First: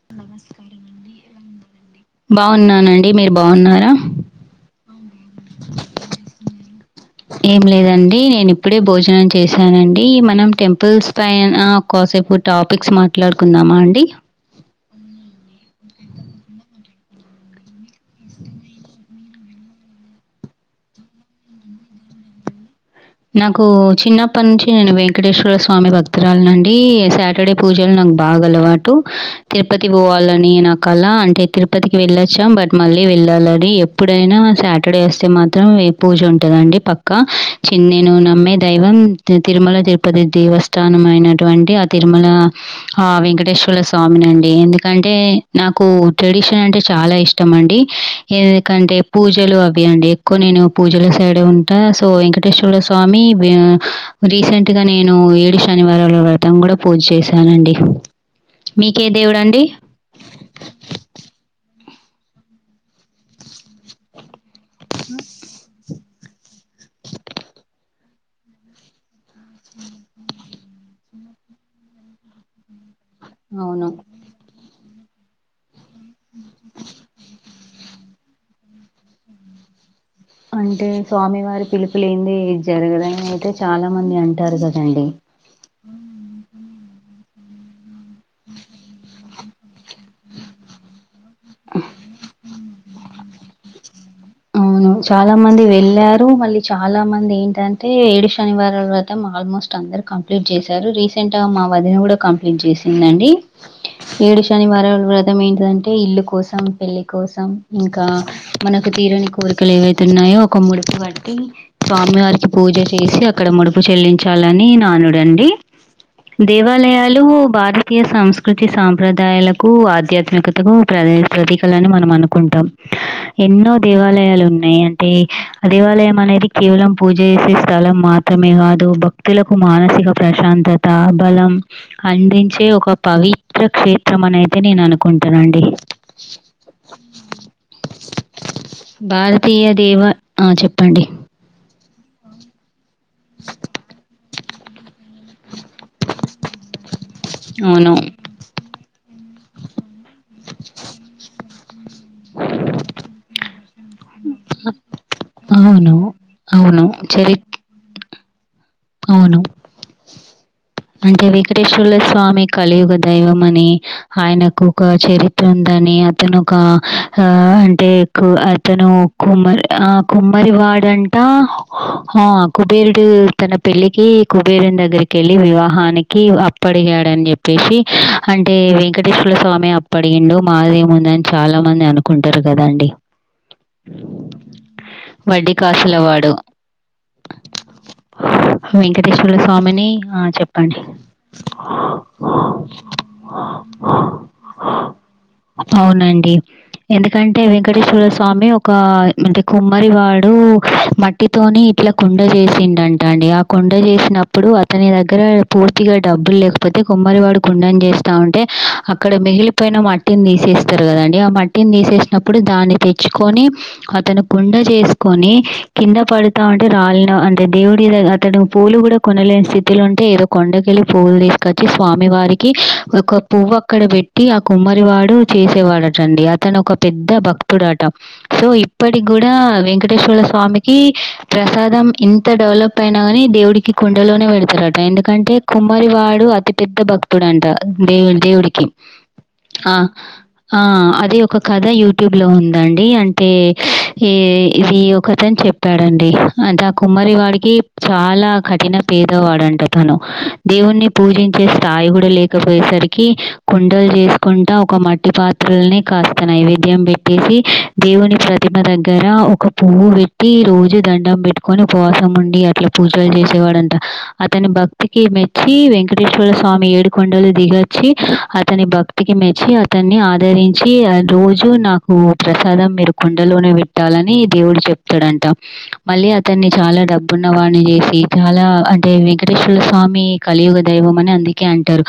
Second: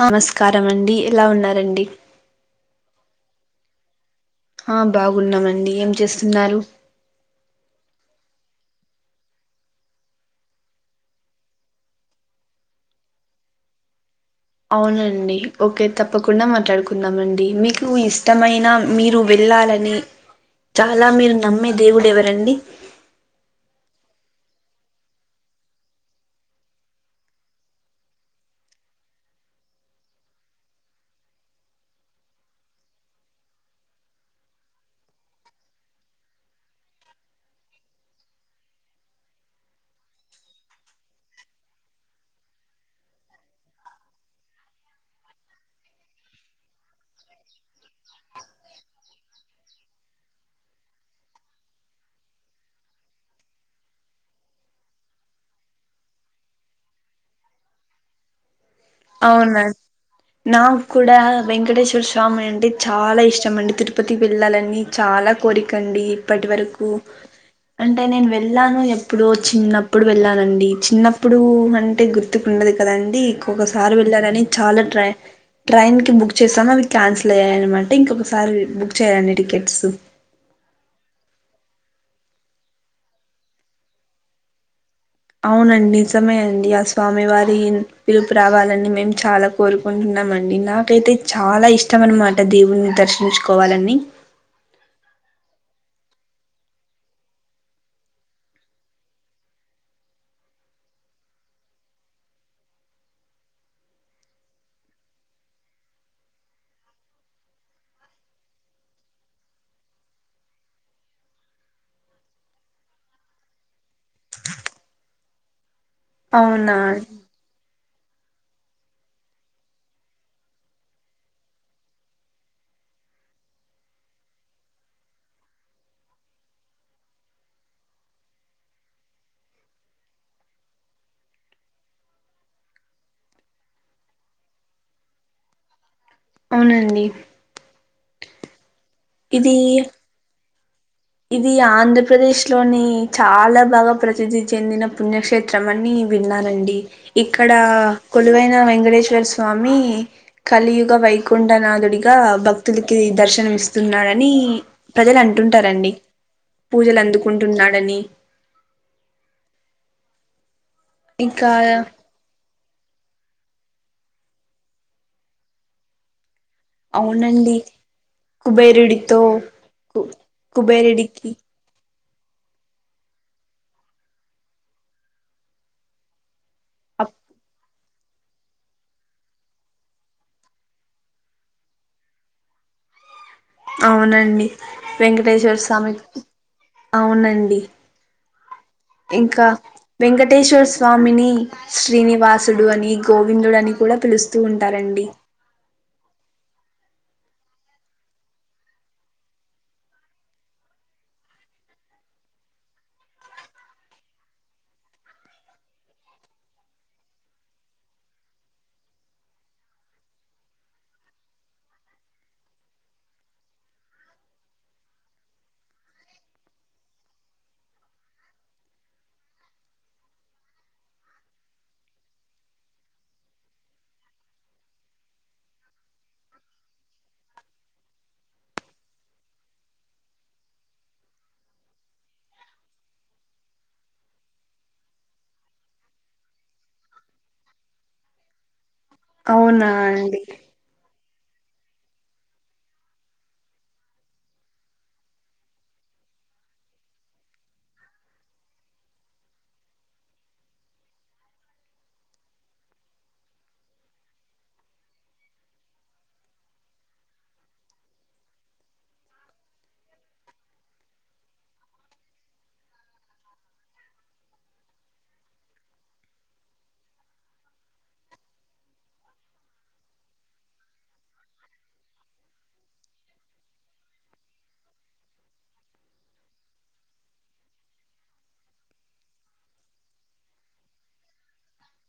నమస్కారమండి ఎలా ఉన్నారండి బాన్నానండి మీరు బాగున్నారా ఆ బాగున్నామండి ఏం చేస్తున్నారు ఏం లేదండి నేను ఇప్పుడే భోజనం చేశానండి మనం టెంపుల్స్ పైన కోసం [unintelligible] టాపిక్స్ మాట్లాడుకుందామ అండి అవునండి ఓకే తప్పకుండా మాట్లాడుకుందామండి మీకు ఇష్టమైన మీరు వెళ్ళాల నఅని చాలా మీరు నమ్మే దేవుడు ఎవరండి నాకు చిన్నప్పటి నుంచి నేను వెంకటేశ్వర స్వామి భక్తురాలనండి సాటర్డే పూజలు నా బాగ అలవాటు తిరుపతి పోవాలని నా అలా అంటే తిరుపతికి వెళ్ళొచ్చాం బట్ మళ్ళీ వెళ్ళాలడి ఎప్పుడైనా సాటర్డే వస్తే మాత్రం పూజ ఉంటదండి పక్కా చిన్నేను నమ్మే దైవం తిరుమల తిరుపతి దేవస్థానం అైనటువంటి ఆ తిరుమల ఆ వెంకటేశ్వర స్వామి నండి ఎందుకంటే నాకు ట్రెడిషన్ అంటే చాలా ఇష్టం అం ఎందుకంటే పూజలు అవి అండి ఎక్కువ నేను పూజల సైడ్ ఉంటా సో ఇ వెంటేశ్వర స్వామి రీసెంట్ గా నేను ఏడు శనివారాల వ్రతం కూడా పూజ చేశ నండి అవునా నాకు కూడ వెంకటేశ్వర స్వామి అంటే చాల ఇష్టం అండి తిరుపతి కి వెళ్ళాలని చాలా కోరికండి ఇప్పటి వరకు అంటే నేను వెళ్ళాను ఎప్పుడో చిన్నప్పుడు వెళ్ళానండి చిన్నప్పుడు అంటే గుర్తుకు ఉండదు కదండి అవును. ఇంకొకసారి వెళ్ళాలని చాల ట్రై ట్రైన్ కి బుక్ చేస్తాము అవి క్యాన్సిల్ అయ్యాయినమాట ఇంకొకసారి బుక్ చేయ్యండి టికెట్స్ అంటే స్వామివారి పిలుపులెంది జరగదని అయితే చాల మంది అంటారు కదండి అవునండి నిజమే అండి ఆ స్వామి వారి పిలుపు రావాలని మేము చాల కోరుకుంటున్నామండి నాకైతే చాల ఇష్టం అనమాట దేవుని దర్శించుకోవాలని చాల మంది వెళ్ళారు మళ్ళీ చాల మంది ఏంటంటే ఏడు శనివారాల వ్రతం ఆల్మోస్ట్ అందరు కంప్లీట్ చేశారు రీసెంట్గా మా వదిన కూడ కంప్లీట్ చేసిందండి ఏడు శనివారం [unintelligible] వ్రతం ఏంటంటే ఇల్లు కోసం పెళ్లి కోసం ఇంకా మన తీరని కోరికలు ఏవైతే ఉన్నాయో ఒక ముడుపు కట్టి స్వామి వారికి పూజ చేసి అక్కడ ముడుపు చెల్లించాలని నానుడండి అవునా దేవాలయాలు భార్ భారతీయ సంస్కృతి సాంప్రదాయాలకు ఆధ్యాత్మికతకు ప్ర ప్రతీకలని మనం అనుకుంటాం ఎన్నో దేవాలయాలు ఉన్నాయి అంటే ఆ దేవాలయం అనేది కేవలం పూజ చేసే స్థలం మాత్రమే కాదు భక్తులకు మానసిక ప్రశాంతత బలం అందించే ఒక పవిత్ర క్షేత్రమనైతే నేను అనుకుంటానండి అవునండి ఇది భారతీయ దేవ ఆ చెప్పండి ఇది ఆంధ్రప్రదేశ్ లోని చాలా బాగా ప్రసిద్ధి చెందిన పుణ్యక్షే త్రమని విన్నానండి ఇక్కడ అవును. కొలువైన వెంకటేశ్వర స్వామి కలియుగ వైకుంఠనాథుడిగా భక్తులకి దర్శనం ఇస్తున్నాడని ప్రజలు అంటు ంటారండి అవును. అవును. పూజలు చరి అందుకుంటున్నాడని అవును అంటే ఇంకా వెంకటేశ్వరుల స్వామి కలియుగ దైవమని ఆయనకు ఒక చరిత్ర ఉందని అతను ఒక ఆ అవునండి అంటే కు అతను కుబేరుడితో కుమ్మరి ఆ కు కుమ్మరి వాడంటా కుబేరుడికి ఆ కుబేరుడు తన పెళ్ళికి కుబేరుని దగ్గరికేళ్ళి వివాహానికి అప్ అప్ ప్పడిగాడని చెప్పేసి అంటే వెంకటేశ్వర స్వామి అప్పడిగిండు మాదేముందని చాలా మంది అనుకుంటారు కదా అండి అవునండి వడ్డీ వెంకటేశ్వర స్వామి కాసులవాడు. అవునండి వెంకటేశ్వర్ల ఇంకా స్వామిని ఆ! వెంకటేశ్వర చెప్పండి. స్వామిని శ్రీనివాసుడని గో విందుడని కూడా పిలుస్తూ ఉంటారండి అవునండి ఎందుకంటే వెంకటేశ్వర స్వామి ఒక అంటే కుమ్మరి వాడు మట్టితోని ఇట్లా కుండ చేసిండండి అండి ఆ కుండ చేసినప్పుడు అతని దగ్గర పూర్తిగా డబ్బులు లేకపోతే కుమ్మరి వాడు కుండని చేస్ స్తా ఉంటే అక్కడ మిగిలిపోయిన మట్టిని తీసేస్తారు కదండి ఆ మట్టిని తీసేసినప్పుడు దాన్ని తె ుకొని అతను కుండ చేసుకొని కింద పడుతా ఉంటే రాళ్న అంటే దేవు ఇ అతడు పూ్లు కూడా కొనలేని స్థితిలో ఉంటే ఏదో కొండకెళ్ళి పూలు తీసుకొచ్చి స్వామి వారికి ఒక పువ్వు అక్కడ పెట్టి ఆ కుమ్మరి వాడు చేసేవాడటండి అతను ఒక పెద్ద భక్తుడ ట సో ఇప్పటికి కూడా వెంకటేశ్వర్ర స్వామికి ప్రసాదం ఇంత డెవలప్ పైన కాని దేవుడికి కుండలోనే పెడుతారట ఎందుకంటే కుమ్మరివాడు అతి పెద్ద భక్తుడంట దేవు దేవుడికి అవునా ఆ అండి ఆ అది ఒక కథ యూట్యూబ్లో ఉందండి అంటే ఎ ఇది ఒకతన్ చెప్పాడండి అయితే ఆ కుమ్మరి వాడికి చాలా కఠిన పేదవాడంట అతను దేవుణ్ణి పూజించే స్థాయి కూడా లేకపోయేస రికి కుండలు చేసుకుంట ఒక మట్టి పాత్రల్నే కాస్త నైవేద్యం పెట్టేసి దేవుని ప్రతిమ దగ్గర ఒక పువ్వు పెట్టి రోజు దండం పెట్టుకొని ఉవాసం ఉండి అట్లా పూజలు చేసేవాడంట అతని భక్తికి మెచ్చి వెంకటేశ్వర స్వామి ఏడు కొొండలు దిగో చ్చి అతని భక్తికి మెచ్చి అతన్ని ఆదరించి రోజు నాకు ప్రసాదం మీరు కుండలోనే పెట్టాలని దేవుడు చెప్తాడంట మళ్ళీ అతన్ని చాలా డబ్బున్న వా చేసి చాలా అంటే వెంకటేశ్వర స్వామి కలియుగ దైవం అని అందుకే అంటారు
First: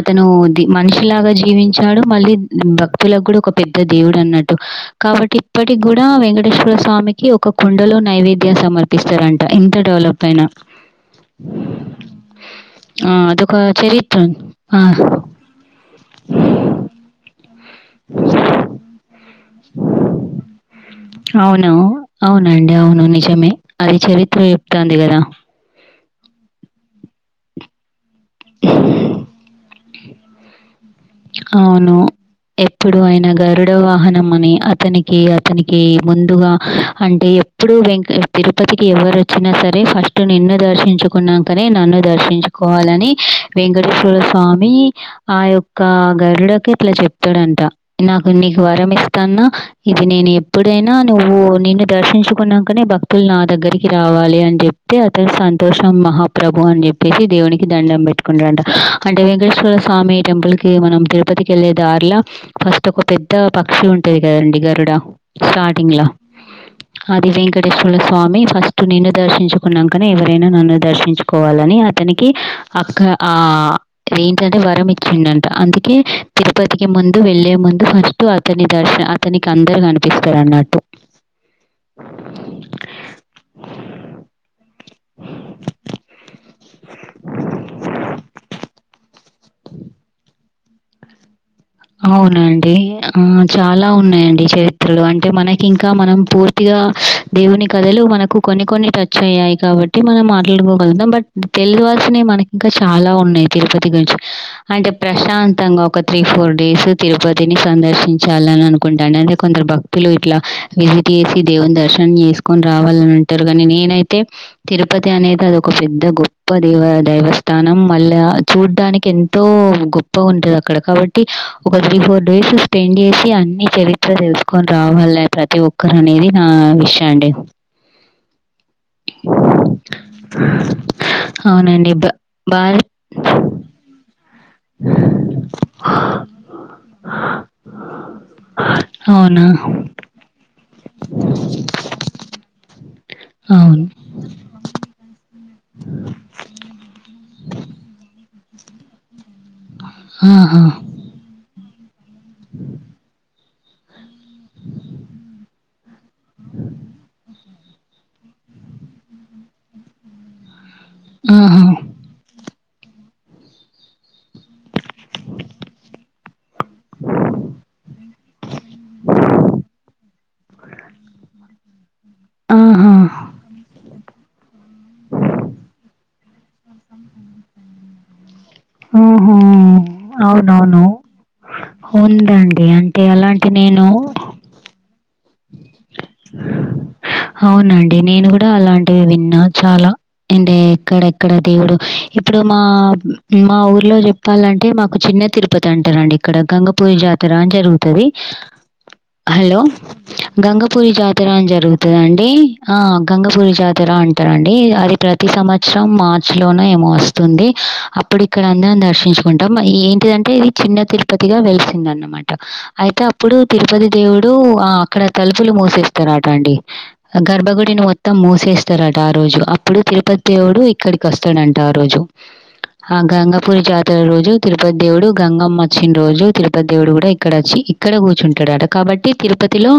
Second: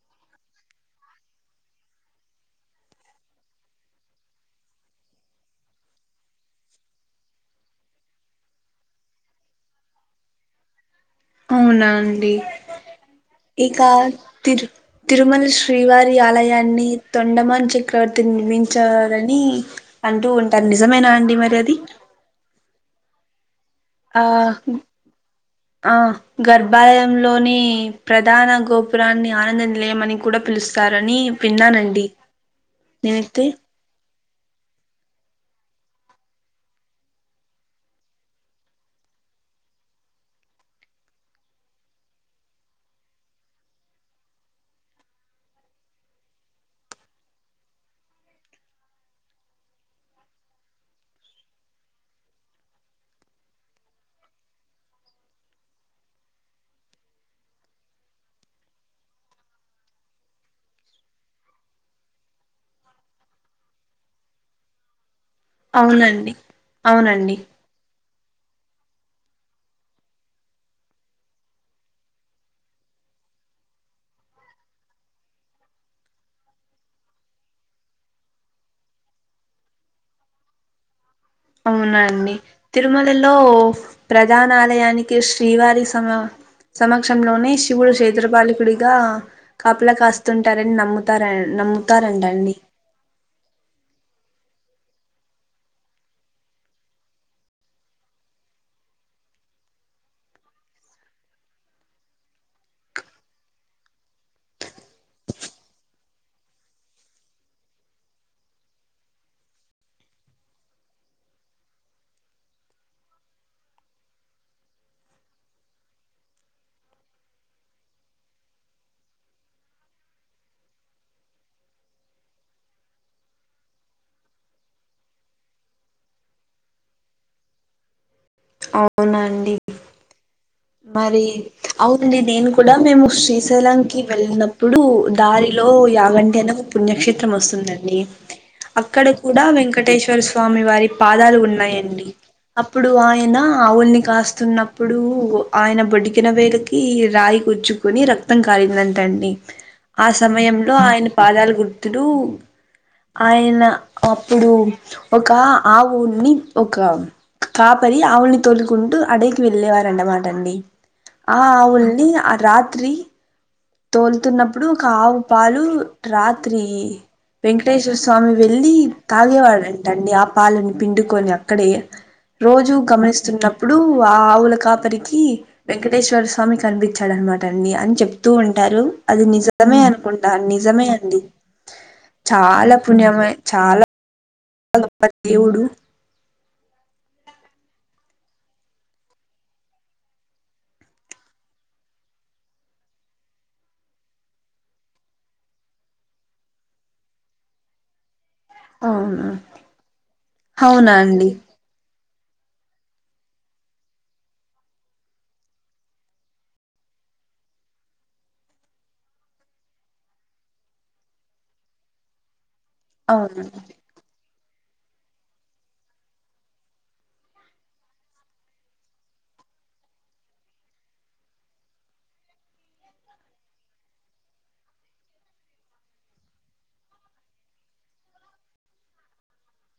అత ను ద్ మనిషిలాగా జీవించాడు మళ్ళీ భక్తులకు కూడా ఒక పెద్ద దేవుడన్నట్టు కాబ బట్ ఇప్పటికి కూడా వెంకటేశ్వర స్వామికి ఒక కుండలో నైవేద్యం సమర్పిస్తారంట ఇంత డెవలప్ పైనా అవునా అండి ఆ! అదొక ఇక చరిత్ర. తిరు ఆ! తిరుమల శ్రీవారి ఆలయాన్ని తొండమాన్ చక్రవర్తి నిర్మించారని అంటూ ఉంటారు నిజమేనా అండి మరి అవును. అది అవునండి అవును నిజమే అది ఆ చరిత్ర చేప్తాంది కదా ఆ గర్భాలయంలోని ప్రధాన గోపురాన్ని ఆనంద నిలయమని కూడా పిలుస్తారని విన్నానండి ఇప్పుడు ఆయన నేనైతే గరుడ వాహా ని అతనికి అతనికి ముందుగా అంటే ఎప్పుడు వెంక తిరుపతికి ఎవరు వచ్చినా సరే ఫస్ట్ నిన్ను దర్శించుకున్నాంకనే నన్ను దర్శించుకోవాలని వెంకటేశ్వర స్వామి ఆ యొక్క గరుడకి ఇట్లా చెప్తాడంట నీకు వరం ఇస్తాన్నా ఇది నేను ఎప్పుడైనా నువ్వు నిన్ను దర్శించుకున్నాకనే భక్తు నా దగ్గరికి రావాలి అని చెప్తే అతను సంతోషం మహాప్రభు అని చెప్పేసి దేవునికి దండం పెట్టి అంటే వెంకటేశ్వర స్వామి టెంపుల్ కి మనం తిరుపతికి వెళ్ళే దార్లా ఫస్ట్ ఒక పెద్ద పక్షి ఉంటది కదండి గరుడ స్టార్టింగ్ లో అవునండి అది అవునండి వెంకటేశ్వ స్వామి ఫస్ట్ నిన్ను దర్శించుకునంకనే ఎవరైనా నన్ను దర్శించుకోవాలని అతనికి అక్క ఆ ఏంటంటే వరం ఇచ్చిండంట అందుకే తిరుపతికి ముందు వెల్లే ముందు ఫస్ట్ అతని దర్శ అతనికి అందరు కనిపిస్తరు అన్నట్టు అవునా అండి తిరుమలలో ప్రధాన ఆలయానికి శ్రీవారి సమ సమక్షంలోనే శివుడు క్షేత్రపాలికుడిగా కాపలా కాస్తుంటారని నమ్ముతారా ఆయన అవునా అండి ఆ చాలా ఉన్నాయండి చరిత్రలో అంటే మనకి ఇంకా మనం పూర్తిగా దేవుని కథలు మనకు కొన్ని కొన్ని టచ్ అయ్యాయి కాబట్టి మనం మాట్లాడుకోగలుగుతాం బట్ తెలువాల్సినవి మనకి ఇంకా చాలా ఉన్నాయి తిరుపతి గురించి అంటే ప్రశాంతంగా ఒక త్రీ ఫోర్ డేస్ తిరుపతిని సందర్శించాలిని అనుకుంటా అంటే కొందరు భక్తులు ఇట్లా విజిట్ చేసి దే దర్శనం చేసుకొని రావాలని అంటారు కానీ నేనైతే తిరుపతి అనేది అది ఒక పెద్ద గొప్ప దేవ దైవస్థానం మళ్ళా చూడ్డానికి ఎంతో గొప్పగా ఉంటది అక్కడ కాబట్టి ఒక త్రీ ఫోర్ డేస్ స్పెండ్ చేసి అన్ని చరిత్ర తెలుసుకొని రావాలి ప్రతి ఒక్కరు అని ఇది నా విష్ అండి అవునండి మరి భ అవునండి నేను కూడా భారత్ మేము శ్రీశైలం కి వెళ్ళినప్పుడు దారిలో ఓ యాగంటి అని ఒక పుణ్యక్షేత్రం వస్తుందండి అక్కడ అవునా? కూడా వెంకటేశ్వర స్వామి స్వామి వారి పాదాలు ఉన్నాయండి అప్పుడు ఆయన అవును. ఆవుల్ని కాస్తున్న అప్పుడు ఆయన బొటికిన వేలుకి రాయి కుచ్చుకుని రక్తం కారిందంటండి ఆ ఆహా! సమయంలో ఆయన పాదాలు గుర్తులు ఆయన అప్పుడు ఒక ఆ ఊని ఒక కాపరి ఆవుల్ని తోలుకుంటూ అడవికి వెళ్ళే వారంట టండి ఆ ఆహా! ఆవుల్ని ఆ రాత్రి తోలుతున్నప్పుడు ఒక ఆవు పాలు రాత్రి వెంకటేశ్వర స్వామి వెళ్లి తాగేవాడంటండి ఆ పాలని పిండుకొని అక్కడే రోజూ ఆహా! గమనిస్తున్నప్పుడు ఇప్పుడు ఆ ఆవుల కాపరికి వెంకటేశ్వర స్వామి కనిపించాడనమాట అండి అని చెప్త తూ ఉంటారు అది ఓహో! నిజమే అనుకుంటా అవునవును. నిజమే అంది ఉందండి అంటే అలాంటి నేను ఎవుడు అవునండి నేను కూడా అలాంటివి విన్నా చాలా అంటే ఎక్కడ ఎక్కడ దేవుడు ఇప్పుడు మా మా ఊర్లో చెప్పాలంటే మాకు చిన్న చిన్న తిరుపతి అంటారండి ఇక్కడ గంగపూరి జాతర అని జరుగుతది అవునా హలో గంగపూరి అవునా జాతర అండి అని జరుగు అండి ఆ గంగపూరి జాతర అంటారు అండి అది ప్రతి సంవత్సరం మార్చి లోన వస్తుంది అప్పుడు ఇక్కడ అందరం దర్శించుకుంటాం ఏంటిదంటే ఇది చిన్న తిరుపతిగా వెలిసింది అన్నమాట అయితే అప్పుడు అవును తిరుపతి దేవుడు ఆ అక్కడ తలుపులు మూసేస్తారుట అండి గర్భగుడిని మొత్తం మూసేస్తారట ఆ రోజు అప్పుడు తిరుపతి దేవుడు ఇక్కడికి వస్తాడంటా ఆ రోజు ఆ గంగాపురి జాతర రోజు తిరుపతి దేవుడు గంగమ్ వచ్చిన రోజు తిరుపతి దేవుడు కూడా ఇక్కడ వచ్చి ఇక్కడ కూర్చుంటాడుట కాబట్టి తిరుపతిలో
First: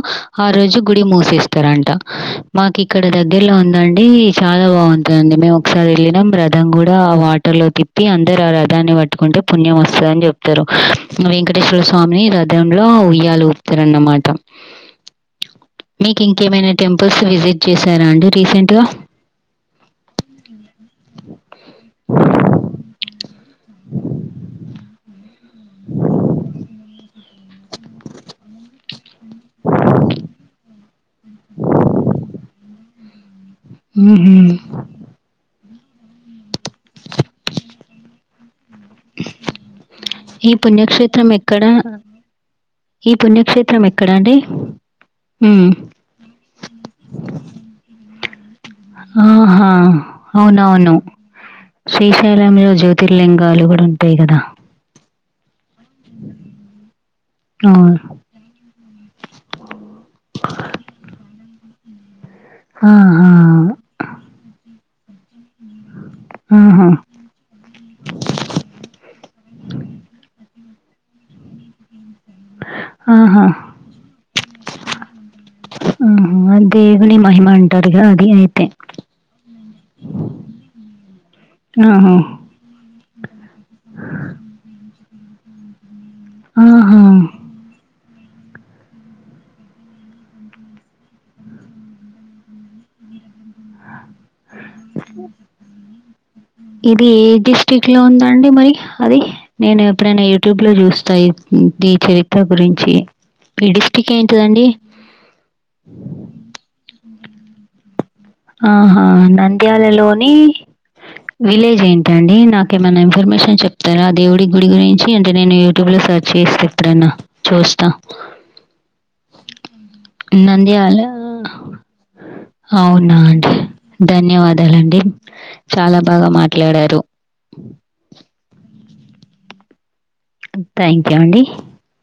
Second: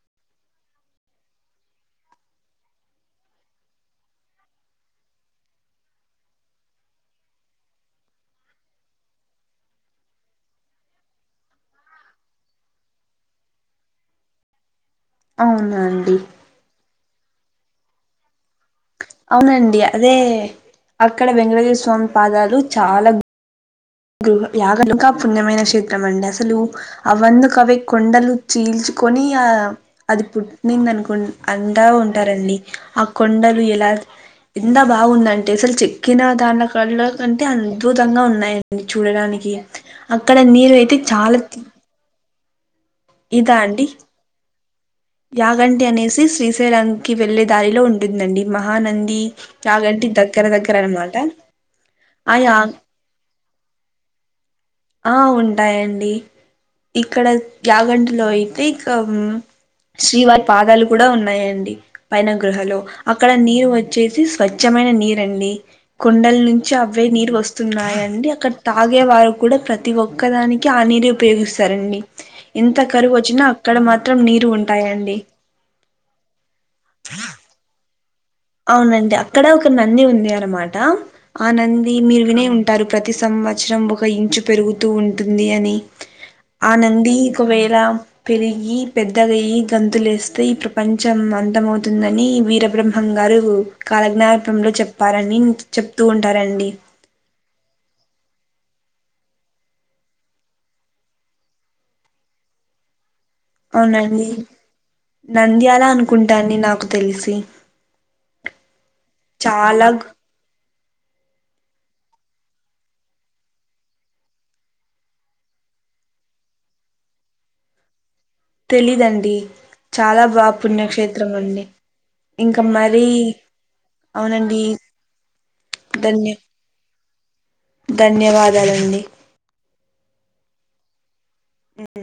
ఆ రోజు గుడి మూసేసి అంట మాకు ఇక్కడ దగ్గర్లో ఉందండి చాలా బాగుంటందిండి మేము ఒకసారి వెళ్ళినం బ్ర రథం కూడా ఆ వాటర్ లో తిప్పి అందరు ఆ రథాన్ని పట్టుకుంటే పుణ్యం వస్తందిని చెప్తారు ఇంకా వెంటేశ్వర స్వామి రథంలో ఉయ్యాలి ఊపుతార అన్నమాట అవునా అండి టెంపుల్స్ విజిట్ చేశారు అండి రీసెంట్ అవునండి అదే అక్కడ వెంకటేశ్వర స్వామి పాదాలు చాలా యాగం ఇంకా పుణ్యమైన క్షేత్రం అండి అసలు అవన్న కవి కొండలు చీల్చు కొని అది పు నింద అనుకు అందా ఉంటారండి ఆ కొండలు ఎలా హుహు. ఎంత బాగుందం టే అసలు చెక్కిన దాని కళ్ కంటే అద్భుతంగా ఉన్నాయి చూడడానికి అక్కడ ఈ నీరు అయితే పుణ్యక్షేత్రం చాలా ఎక్కడ? ఈ ఇదా పుణ్యక్షేత్రం అండి ఎక్కడండి హ్మ్. యాగంటి అనేసి శ్రీశైలంకి వెళ్ళే దారిలో ఉంటుందండి మహానంది ఆహా! యాగంటి దగ్గర దగ్గర అవునవును. అనమాట ఆ యా శ్రీశైలంలో జ్యోతిర్లింగాలు కూడా ఉంటాయి కదా ఆ ఉంటాయండి ఇక్కడ అవును. యాగంటిలో అయితే మొత్తం శ్రీవారి పాదాలు కూడా ఉన్నాయండి పైన గృహలో ఆహా! అక్కడ నీరు వచ్చేసి స్వచ్ఛమైన నీరండి కొండల నుంచి ఆహా! అవే నీరు వస్తున్నాయండి అక్కడ తాగే వారు కూడా ప్రతి ఒక్కదానికి ఆ నీరు ఉపయోగిస్తారండి ఎంత కరువు వచ్చినా ఆహా! ఆహా! అక్కడ మాత్రం నీరు ఉంటాయండి ఆహ అ దేవని మహిమ అంటారుగా అది అయితే. అవునండి అక్కడ ఒక నంది ఉంది అనమాట ఆ నంది ఆహా! మీరు వినే ఉంటారు ప్రతి సం సంవత్సరం ఒక ఇంచు పెరుగుతూ ఉంటుంది అని ఆ ఆహా! నంది ఒకవేళ పెరిగి పెద్దదియ్యి గంతులేస్తే ఈ ప్రపంచం అంతమవుతుందని వీర బ్రహ్మం అహంగారు కాలజ్ఞానపంలో చెప్పారని చెప్తూ ఉంటారండి స్టిక్లో ఉందండి మరి అది నేను ఎప్పుడైనా యూట్యూబ్లో చూస్తాయి ఈ చరిత్ర గురించి ఈ డిస్ట్రిక్ట్ అవునండి ఏంటిదండి? నంద్యాల అనుకుంటండి నాకు తెలిసి ఆహా నంద్యాల చాలా లోని విలేజ్ ఏంటి ట అండి నాకేమన్నా ఇన్ఫర్మేషన్ చెప్తారా దేవుడి గుడి గురించి అంటే నేను యూట్యూబ్ లో సెర్చ్ చేసి ఎప్పుడనా చూస్తా తెలీదండి చాలా బా నంద్యాల పుణ్యక్షేత్రం అండి ఇంకా మరీ అవునా అవునండి ధన్యవాదాలండి చాలా బాగా ధన్య మాట్లాడారు ధన్యవాదాలండి థ్యాంక్ యూ అండి ఊ